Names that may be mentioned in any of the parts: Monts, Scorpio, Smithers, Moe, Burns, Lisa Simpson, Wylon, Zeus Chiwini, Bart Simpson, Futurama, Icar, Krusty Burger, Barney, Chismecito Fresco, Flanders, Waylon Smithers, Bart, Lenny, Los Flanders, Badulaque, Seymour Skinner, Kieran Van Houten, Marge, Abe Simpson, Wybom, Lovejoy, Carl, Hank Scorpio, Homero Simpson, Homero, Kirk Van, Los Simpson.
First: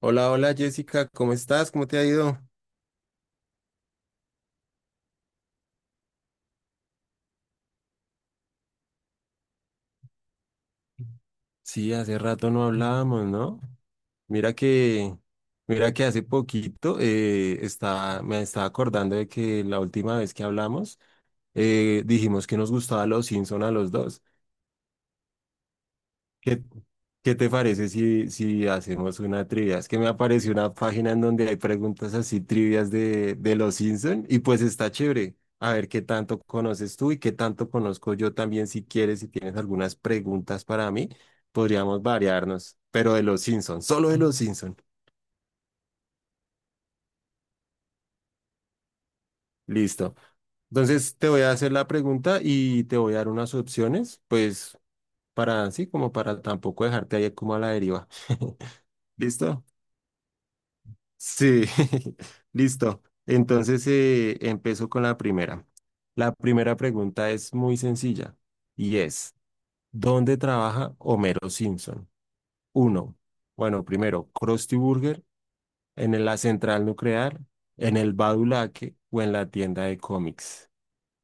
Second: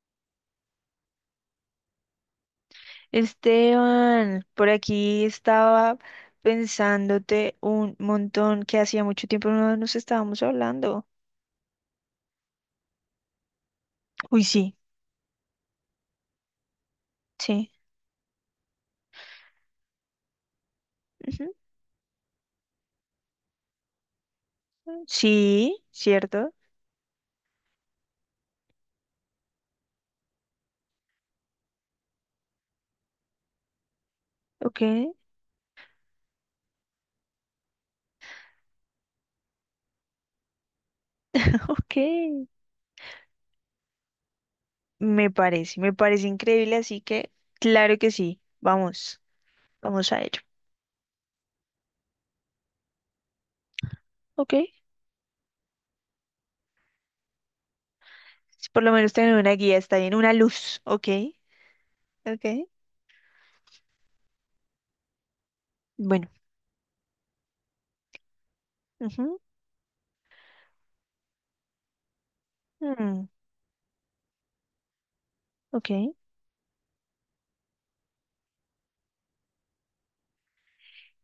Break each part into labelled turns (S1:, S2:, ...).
S1: Hola, hola Jessica, ¿cómo estás? ¿Cómo te ha ido?
S2: Esteban, por aquí estaba pensándote un montón que hacía mucho tiempo no nos estábamos hablando.
S1: Sí, hace rato no hablábamos, ¿no?
S2: Uy,
S1: Mira
S2: sí,
S1: que, mira que hace poquito
S2: sí.
S1: me estaba acordando de que la última vez que hablamos
S2: Ujú,
S1: dijimos que nos gustaba Los Simpson a los dos.
S2: mm, sí, cierto.
S1: ¿Qué, ¿qué te parece si hacemos una trivia? Es que me apareció una página en donde hay preguntas así trivias de los Simpson y pues
S2: Ok.
S1: está chévere. A ver qué tanto conoces tú y qué tanto conozco yo también. Si quieres, si tienes algunas preguntas para mí,
S2: Ok.
S1: podríamos variarnos, pero de los Simpson, solo de los Simpson.
S2: Me parece increíble, así que claro que sí. Vamos, vamos
S1: Listo.
S2: a ello.
S1: Entonces te voy a hacer la pregunta y te voy a dar unas opciones,
S2: Ok.
S1: pues para así como para tampoco dejarte ahí como a la deriva.
S2: Si por lo menos tener una
S1: ¿Listo?
S2: guía está bien, una luz. Ok,
S1: Sí,
S2: ok.
S1: listo. Entonces empiezo con la primera.
S2: Bueno.
S1: La primera pregunta es muy sencilla y es,
S2: Ujú,
S1: ¿dónde trabaja Homero Simpson? Uno,
S2: mm,
S1: bueno, primero, ¿Krusty Burger,
S2: ok.
S1: en la central nuclear, en el Badulaque o en la tienda de cómics?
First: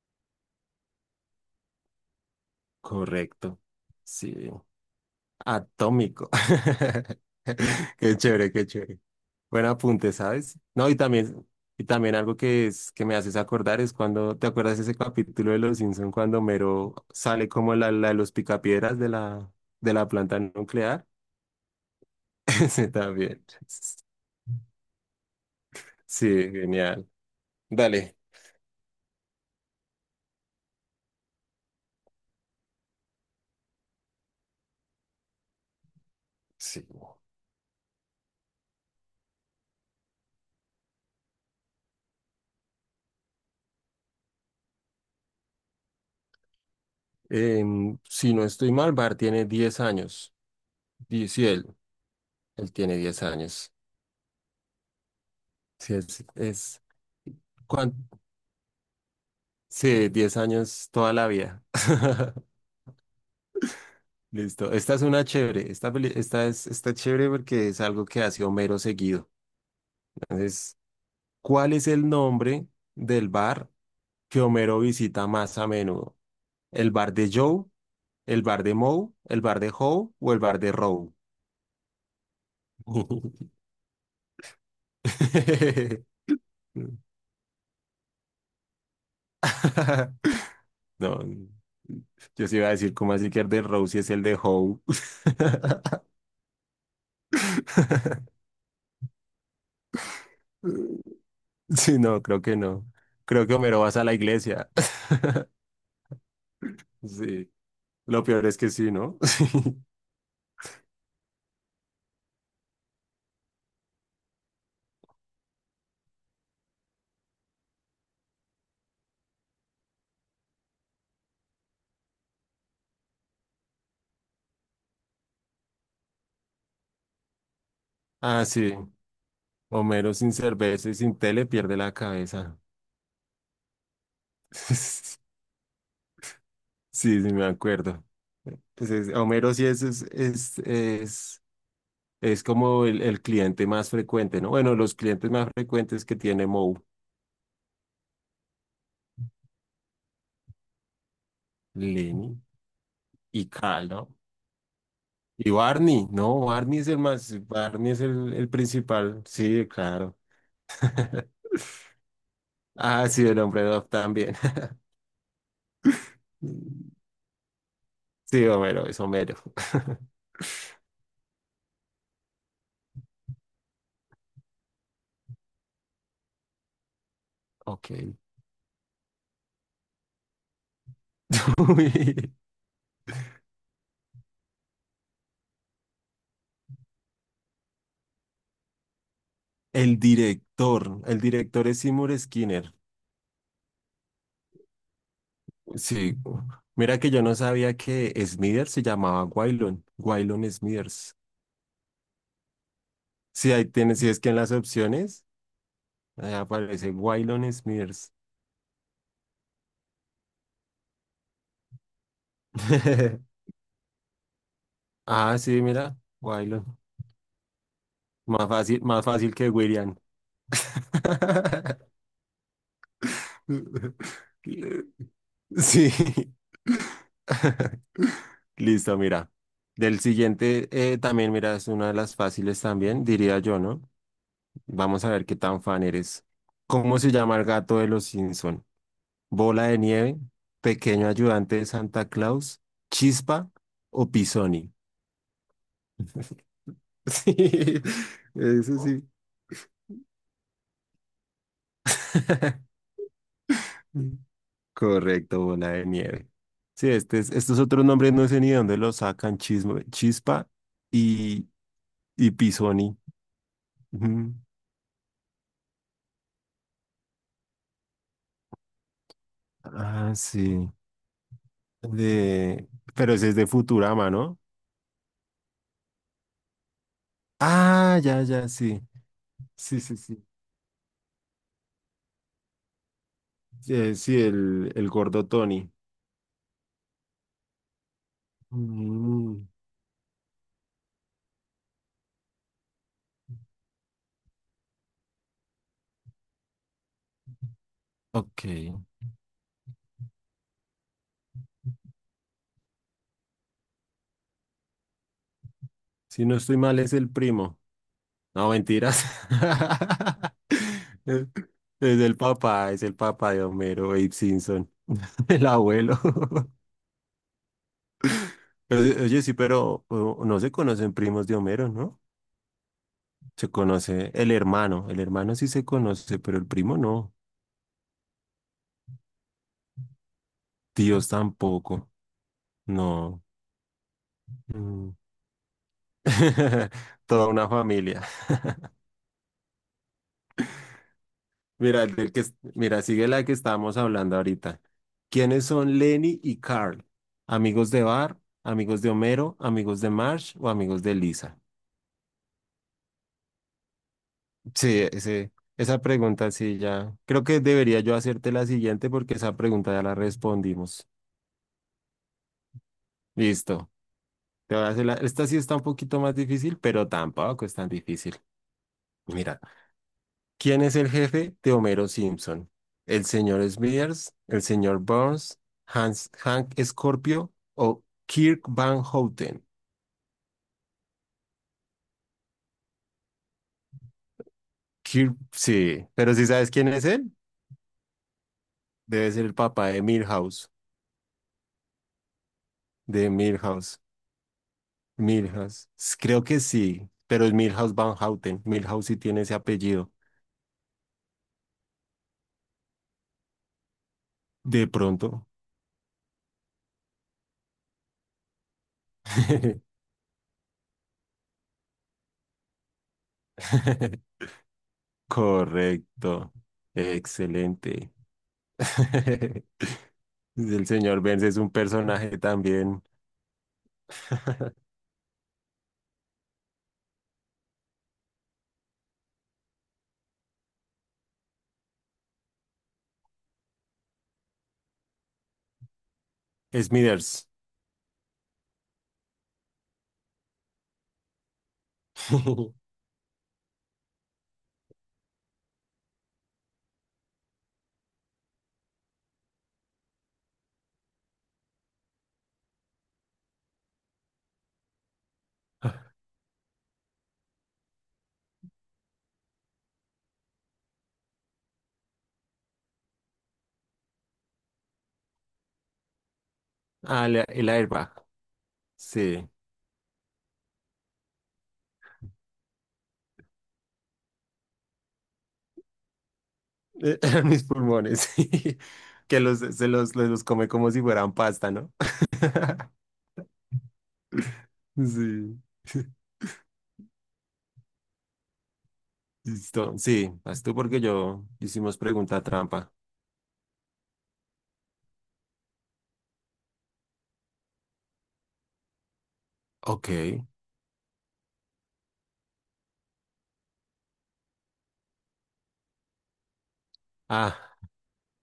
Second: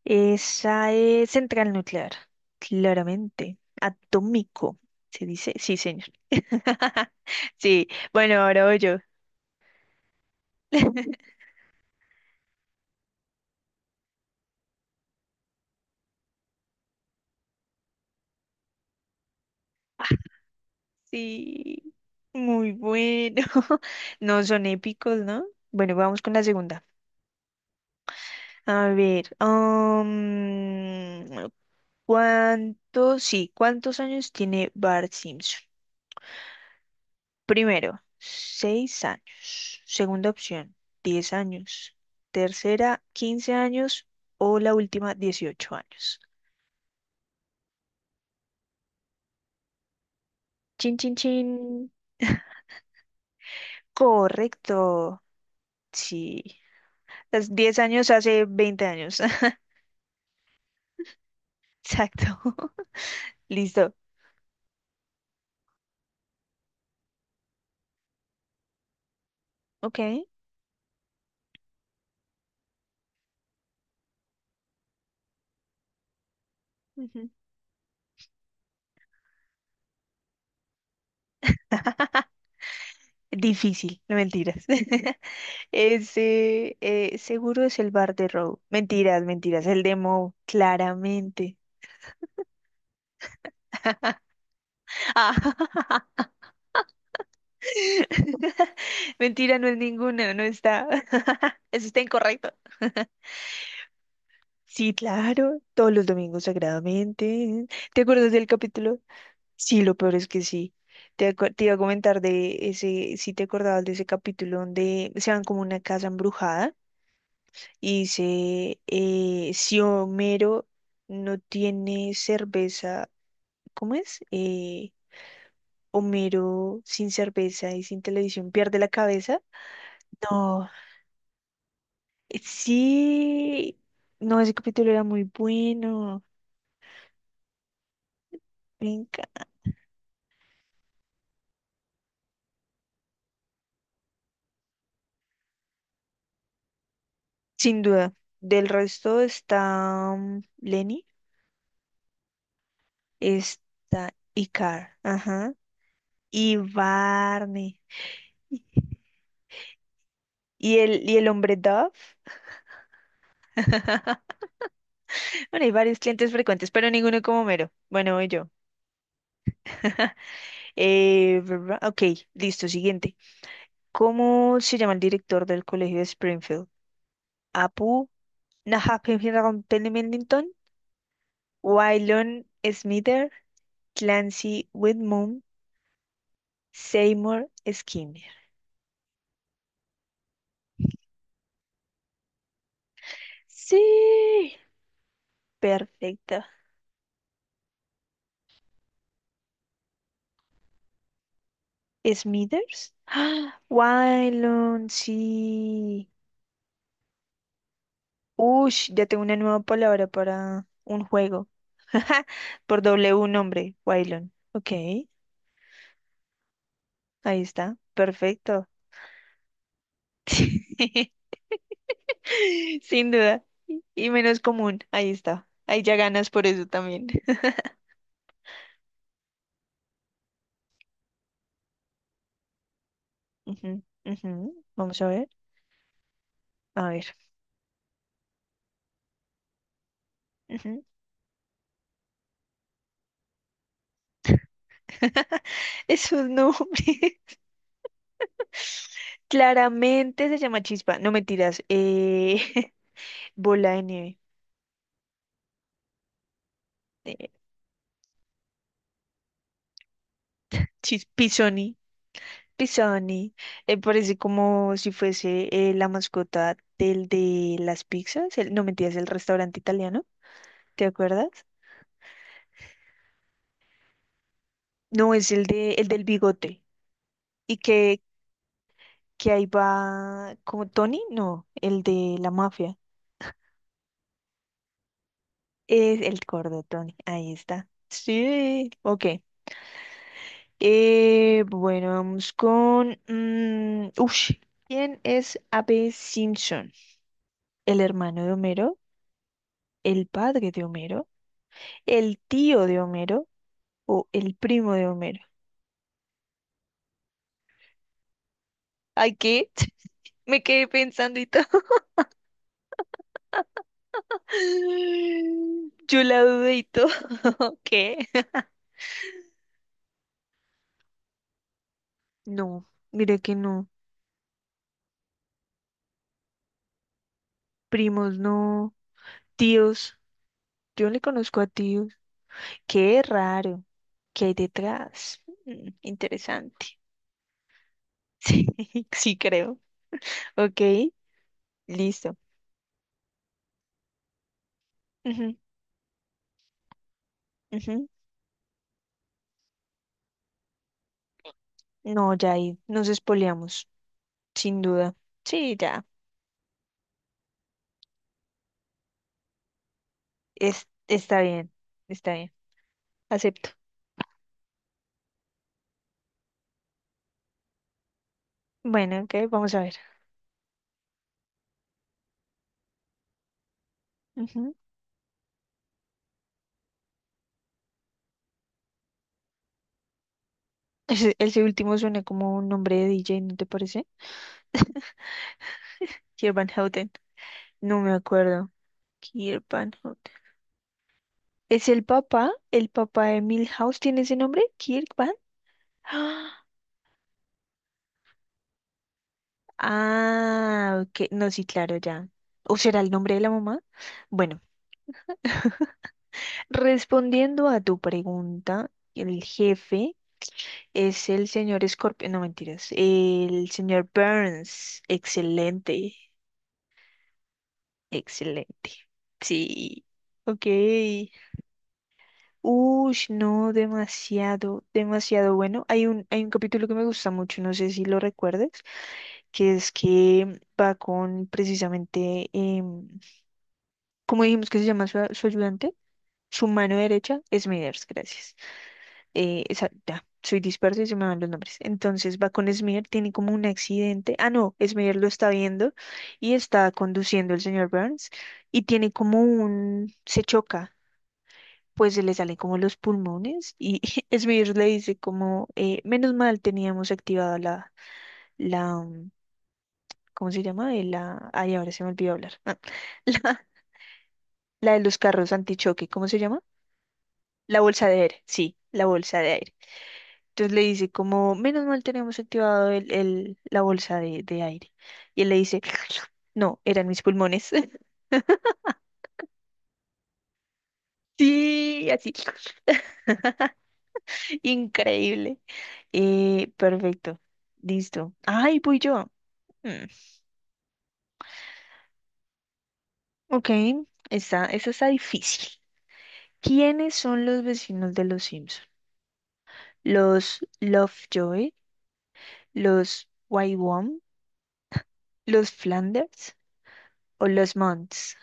S2: Esa es central nuclear, claramente.
S1: Correcto. Sí,
S2: Atómico, se dice. Sí, señor.
S1: atómico.
S2: Sí,
S1: Qué
S2: bueno,
S1: chévere,
S2: ahora
S1: qué
S2: voy yo.
S1: chévere. Buen apunte, ¿sabes? No, y también algo que es que me haces acordar es cuando, ¿te acuerdas ese capítulo de Los Simpson cuando Mero sale como la de los picapiedras de la planta nuclear?
S2: Sí, muy
S1: Ese
S2: bueno.
S1: también.
S2: No son épicos, ¿no? Bueno, vamos
S1: Sí,
S2: con la segunda.
S1: genial. Dale.
S2: A ver, sí, cuántos años tiene Bart Simpson?
S1: Sí.
S2: Primero, 6 años. Segunda opción, 10 años. Tercera, 15 años. O la última, 18 años.
S1: Si no estoy mal, Bart tiene 10 años.
S2: Chin, chin,
S1: Sí,
S2: chin.
S1: él tiene 10 años.
S2: Correcto.
S1: Sí,
S2: Sí. Las 10
S1: ¿cuán-
S2: años hace 20 años.
S1: sí, 10 años toda la vida.
S2: Exacto. Listo.
S1: Listo. Esta es una chévere. Esta está chévere porque es algo que hace Homero seguido.
S2: Ok.
S1: Entonces, ¿cuál es el nombre del bar que Homero visita más a menudo? ¿El bar
S2: Ujú.
S1: de Joe? ¿El bar de Moe? ¿El bar de Howe? ¿O el bar de Row?
S2: Difícil, no mentiras. Ese seguro es el bar de Row. Mentiras, mentiras. El demo,
S1: No,
S2: claramente.
S1: yo sí iba a decir, ¿cómo así que el de Row si es el de Howe?
S2: Ah, mentira, no es ninguna, no está. Eso
S1: Sí,
S2: está
S1: no, creo
S2: incorrecto.
S1: que no. Creo que Homero vas a la iglesia.
S2: Sí, claro, todos los domingos
S1: Sí.
S2: sagradamente. ¿Te
S1: Lo
S2: acuerdas del
S1: peor es que sí,
S2: capítulo?
S1: ¿no?
S2: Sí, lo peor es que sí. Te iba a comentar de ese, si te acordabas de ese capítulo donde se van como a una casa embrujada y dice, si Homero no tiene cerveza, ¿cómo es? Homero sin cerveza y sin
S1: Ah,
S2: televisión
S1: sí.
S2: pierde la cabeza.
S1: Homero sin
S2: No,
S1: cerveza y sin tele pierde la cabeza.
S2: sí, no, ese capítulo era muy bueno.
S1: Sí, sí, me acuerdo.
S2: me
S1: Pues
S2: enca-
S1: Homero sí es es como el cliente más frecuente, ¿no? Bueno, los clientes más frecuentes que tiene Moe,
S2: Sin duda. Del resto está Lenny,
S1: Lenny y Carl, ¿no?
S2: está Icar,
S1: Y
S2: ajá,
S1: Barney, ¿no?
S2: y
S1: Barney es el más,
S2: Barney.
S1: Barney es el principal. Sí, claro.
S2: Y el hombre Dove.
S1: Ah, sí, el hombre Dog también.
S2: Bueno, hay varios clientes frecuentes, pero ninguno como Mero. Bueno, voy
S1: Sí,
S2: yo.
S1: Homero, es Homero.
S2: ¿Verdad? Ok, listo, siguiente. ¿Cómo se llama el director del colegio de Springfield?
S1: Ok.
S2: ¿Apu? نحقق تيلي ميلينغتون وايلون
S1: Uy.
S2: سميثر Clancy Whitmore Seymour Skinner.
S1: El director es Seymour Skinner.
S2: Sí,
S1: Sí,
S2: perfecto.
S1: mira que yo no sabía que Smithers se llamaba Waylon, Waylon Smithers.
S2: Smithers.
S1: Sí,
S2: ¡Ah!
S1: ahí tienes, si es que en las
S2: Wylon,
S1: opciones
S2: sí.
S1: ahí aparece Waylon Smithers.
S2: Ush, ya tengo una nueva palabra para un juego. Por doble un nombre, Wylon. Ok, ahí
S1: Ah, sí, mira, Waylon.
S2: está. Perfecto.
S1: Más fácil que William.
S2: Sin duda. Y menos común. Ahí está. Ahí
S1: Sí.
S2: ya ganas por eso también.
S1: Listo, mira. Del siguiente, también, mira, es una de las fáciles también, diría yo,
S2: Ujú,
S1: ¿no?
S2: ujú. Vamos
S1: Vamos
S2: a
S1: a ver
S2: ver.
S1: qué tan fan eres.
S2: A
S1: ¿Cómo se
S2: ver.
S1: llama el gato de los Simpson? ¿Bola de nieve?
S2: Ujú.
S1: ¿Pequeño ayudante de Santa Claus? ¿Chispa o Pisoni?
S2: Es un nombre.
S1: Sí, eso ¿no? Sí.
S2: Claramente se llama chispa. No mentiras. Bola de nieve.
S1: Correcto, bola de nieve. Sí,
S2: Eh,
S1: estos otros nombres no sé ni de dónde los sacan, Chispa
S2: chis-
S1: y,
S2: pisoni.
S1: y Pisoni.
S2: Pisoni. Parece
S1: Ujú.
S2: como si fuese la mascota del de las pizzas. No mentiras, el restaurante italiano.
S1: Ah, sí.
S2: ¿Te acuerdas?
S1: De... Pero ese es de Futurama, ¿no?
S2: No, es el de el del bigote. Y
S1: Ah,
S2: que,
S1: ya, ya, sí.
S2: que ahí
S1: Sí, sí, sí.
S2: va como Tony. No, el de la mafia.
S1: Sí, el gordo Tony.
S2: Es el cordotón, ahí está. Sí, ok.
S1: Mm,
S2: Bueno, vamos con... mm, ush. ¿Quién es Abe Simpson? ¿El hermano de
S1: ok.
S2: Homero? ¿El padre de Homero? ¿El tío de Homero? ¿O el primo de Homero?
S1: Si no estoy mal, es el primo. No, mentiras.
S2: Ay, ¿qué? Me quedé pensando
S1: Es
S2: y todo.
S1: es el papá, es el papá de Homero, Abe Simpson, el abuelo.
S2: Yo la dudé y todo. ¿Qué?
S1: Oye, oye, sí, pero no se conocen primos de Homero, ¿no?
S2: No, mire que
S1: Se
S2: no.
S1: conoce el hermano sí se conoce, pero el primo no.
S2: Primos no. Tíos. Yo le
S1: Tíos
S2: conozco a tíos.
S1: tampoco,
S2: Qué
S1: no.
S2: raro. ¿Qué hay
S1: Mm.
S2: detrás? Mm, interesante.
S1: Toda una familia.
S2: Sí, sí creo. Ok,
S1: Mira,
S2: listo.
S1: mira, sigue la que estábamos hablando ahorita.
S2: Ujú,
S1: ¿Quiénes son Lenny y Carl? ¿Amigos de
S2: ujú.
S1: Bar, amigos de Homero, amigos de Marge o amigos de Lisa?
S2: No, ya ahí nos espoleamos, sin
S1: Sí,
S2: duda.
S1: ese,
S2: Sí,
S1: esa
S2: ya.
S1: pregunta sí ya. Creo que debería yo hacerte la siguiente porque esa pregunta ya la
S2: Es,
S1: respondimos.
S2: está bien, está bien. Acepto.
S1: Listo. Te voy a hacer la- Esta sí está un poquito más difícil, pero tampoco es tan difícil.
S2: Bueno, ok,
S1: Mira.
S2: vamos a ver.
S1: ¿Quién es el jefe de Homero Simpson? ¿El señor Smithers, el
S2: Ujú.
S1: señor Burns, Hans, Hank Scorpio o Kirk Van Houten?
S2: Ese último suena como un nombre de DJ, ¿no te parece?
S1: Kirk, sí, pero si
S2: Kieran Van
S1: sabes quién es
S2: Houten.
S1: él,
S2: No me acuerdo.
S1: debe ser el
S2: Kieran
S1: papá
S2: Van
S1: de
S2: Houten.
S1: Milhouse,
S2: ¿Es el papá? ¿El papá
S1: de
S2: de
S1: Milhouse,
S2: Milhouse tiene ese nombre? ¿Kirk Van?
S1: Milhouse. Creo que sí, pero es Milhouse Van Houten. Milhouse sí tiene ese apellido.
S2: Ah, ok. No, sí, claro, ya. ¿O será el nombre de la mamá? Bueno,
S1: De pronto.
S2: respondiendo a tu pregunta, el jefe es el señor Scorpio, no mentiras, el señor Burns. Excelente,
S1: Correcto. Excelente.
S2: excelente. Sí, ok.
S1: El señor Burns es un personaje también.
S2: Ush, no, demasiado, demasiado bueno. Hay un capítulo que me gusta mucho, no sé si lo recuerdes, que es que va con precisamente, ¿cómo dijimos que se llama su ayudante? Su mano derecha,
S1: Smithers.
S2: Smithers, gracias. Ya, soy disperso y se me van los nombres. Entonces va con Smithers, tiene como un accidente. Ah, no, Smithers lo está viendo y está conduciendo el señor Burns y tiene como un. Se choca, pues se le salen como los pulmones y Smithers le dice como, menos mal teníamos activada la, ¿cómo se llama? Ay, ahora se me olvidó hablar. La, la de los carros antichoque, ¿cómo se llama?
S1: Ah, el
S2: La bolsa
S1: airbag.
S2: de aire, sí, la bolsa
S1: Sí.
S2: de aire. Entonces le dice como, menos mal tenemos activado la bolsa de aire. Y él le dice, no, eran
S1: Eh,
S2: mis
S1: Mis
S2: pulmones.
S1: pulmones. Sí. Que los, se los come como si fueran pasta, ¿no?
S2: Sí, así, increíble.
S1: Sí.
S2: Perfecto, listo. Ay, voy yo.
S1: Listo.
S2: Mm,
S1: Sí, vas tú porque yo hicimos pregunta trampa.
S2: ok, esa está difícil. ¿Quiénes son los vecinos de los Simpson?
S1: Ok.
S2: ¿Los Lovejoy? ¿Los Wybom? ¿Los Flanders? ¿O
S1: Ah.
S2: los Monts?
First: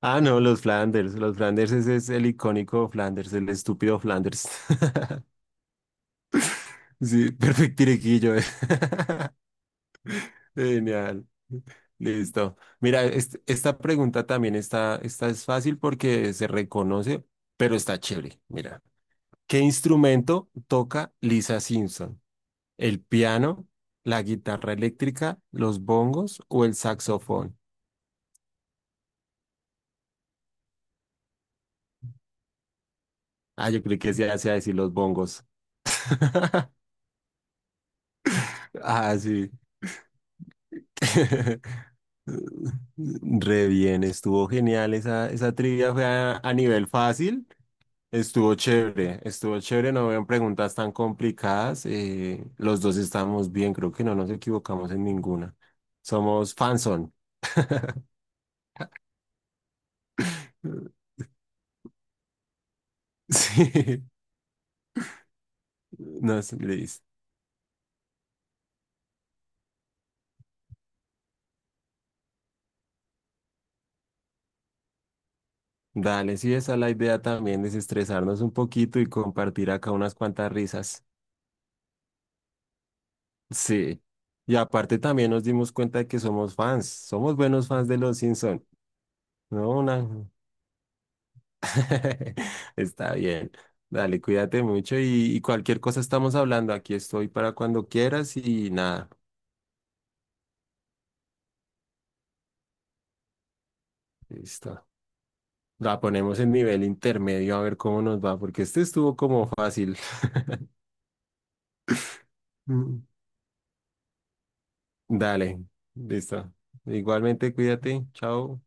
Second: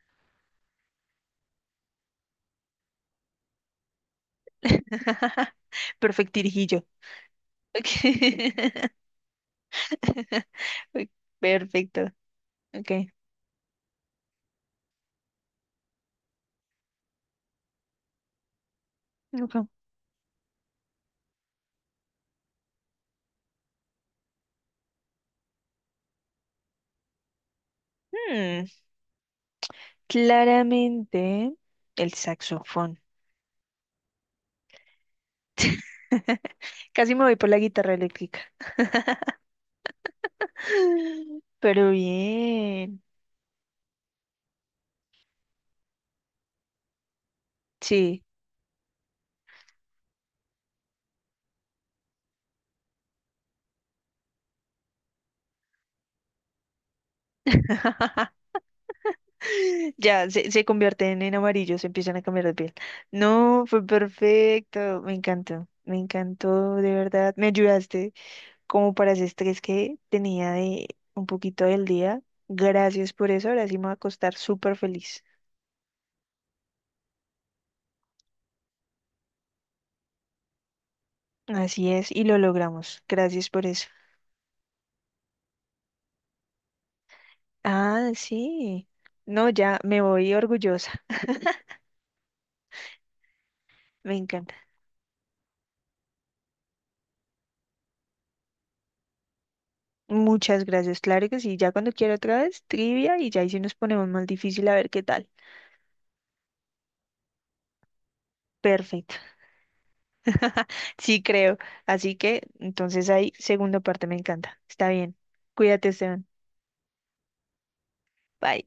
S1: Ah, no, los Flanders. Los Flanders, ese es el icónico Flanders, el estúpido Flanders.
S2: Perfectirijillo.
S1: Sí,
S2: Ok.
S1: perfectirequillo.
S2: Uy,
S1: Genial.
S2: perfecto.
S1: Listo.
S2: Ok.
S1: Mira, esta pregunta también está, esta es fácil porque se reconoce, pero está chévere. Mira, ¿qué
S2: Ujú.
S1: instrumento toca Lisa Simpson? ¿El piano, la guitarra eléctrica, los bongos o el saxofón?
S2: Hmm, Claramente el saxofón.
S1: Ah, yo creo que se hace a decir los bongos.
S2: Casi me voy por la guitarra eléctrica.
S1: Ah, sí.
S2: Pero bien.
S1: Re bien, estuvo genial. Esa trivia fue a nivel fácil.
S2: Sí.
S1: Estuvo chévere, no habían preguntas tan complicadas. Los dos estamos bien, creo que no nos equivocamos en ninguna. Somos fanson.
S2: Ya, se convierten en amarillos, se empiezan a cambiar de piel. No, fue
S1: Sí,
S2: perfecto. Me encantó. Me
S1: no sé,
S2: encantó, de
S1: Liz.
S2: verdad. Me ayudaste como para ese estrés que tenía de un poquito del día. Gracias por eso. Ahora sí me voy a acostar súper feliz.
S1: Dale, sí, esa es la idea también, desestresarnos un poquito y compartir acá unas cuantas risas.
S2: Así es, y lo logramos. Gracias por eso.
S1: Sí. Y aparte también nos dimos cuenta de que somos fans, somos buenos fans de
S2: Ah,
S1: los Simpson,
S2: sí. No,
S1: ¿no?
S2: ya me
S1: Una,
S2: voy orgullosa.
S1: está bien.
S2: Me
S1: Dale,
S2: encanta.
S1: cuídate mucho y cualquier cosa estamos hablando. Aquí estoy para cuando quieras y nada,
S2: Muchas gracias. Claro que sí. Ya cuando quiera otra vez, trivia y ya ahí sí nos ponemos más difícil a
S1: listo.
S2: ver qué tal.
S1: La ponemos en nivel intermedio a ver cómo nos va, porque este
S2: Perfecto.
S1: estuvo como fácil.
S2: Sí, creo. Así que
S1: Mm.
S2: entonces ahí, segunda parte, me encanta. Está bien.
S1: Dale,
S2: Cuídate, Esteban.
S1: listo. Igualmente, cuídate. Chao.
S2: Bye.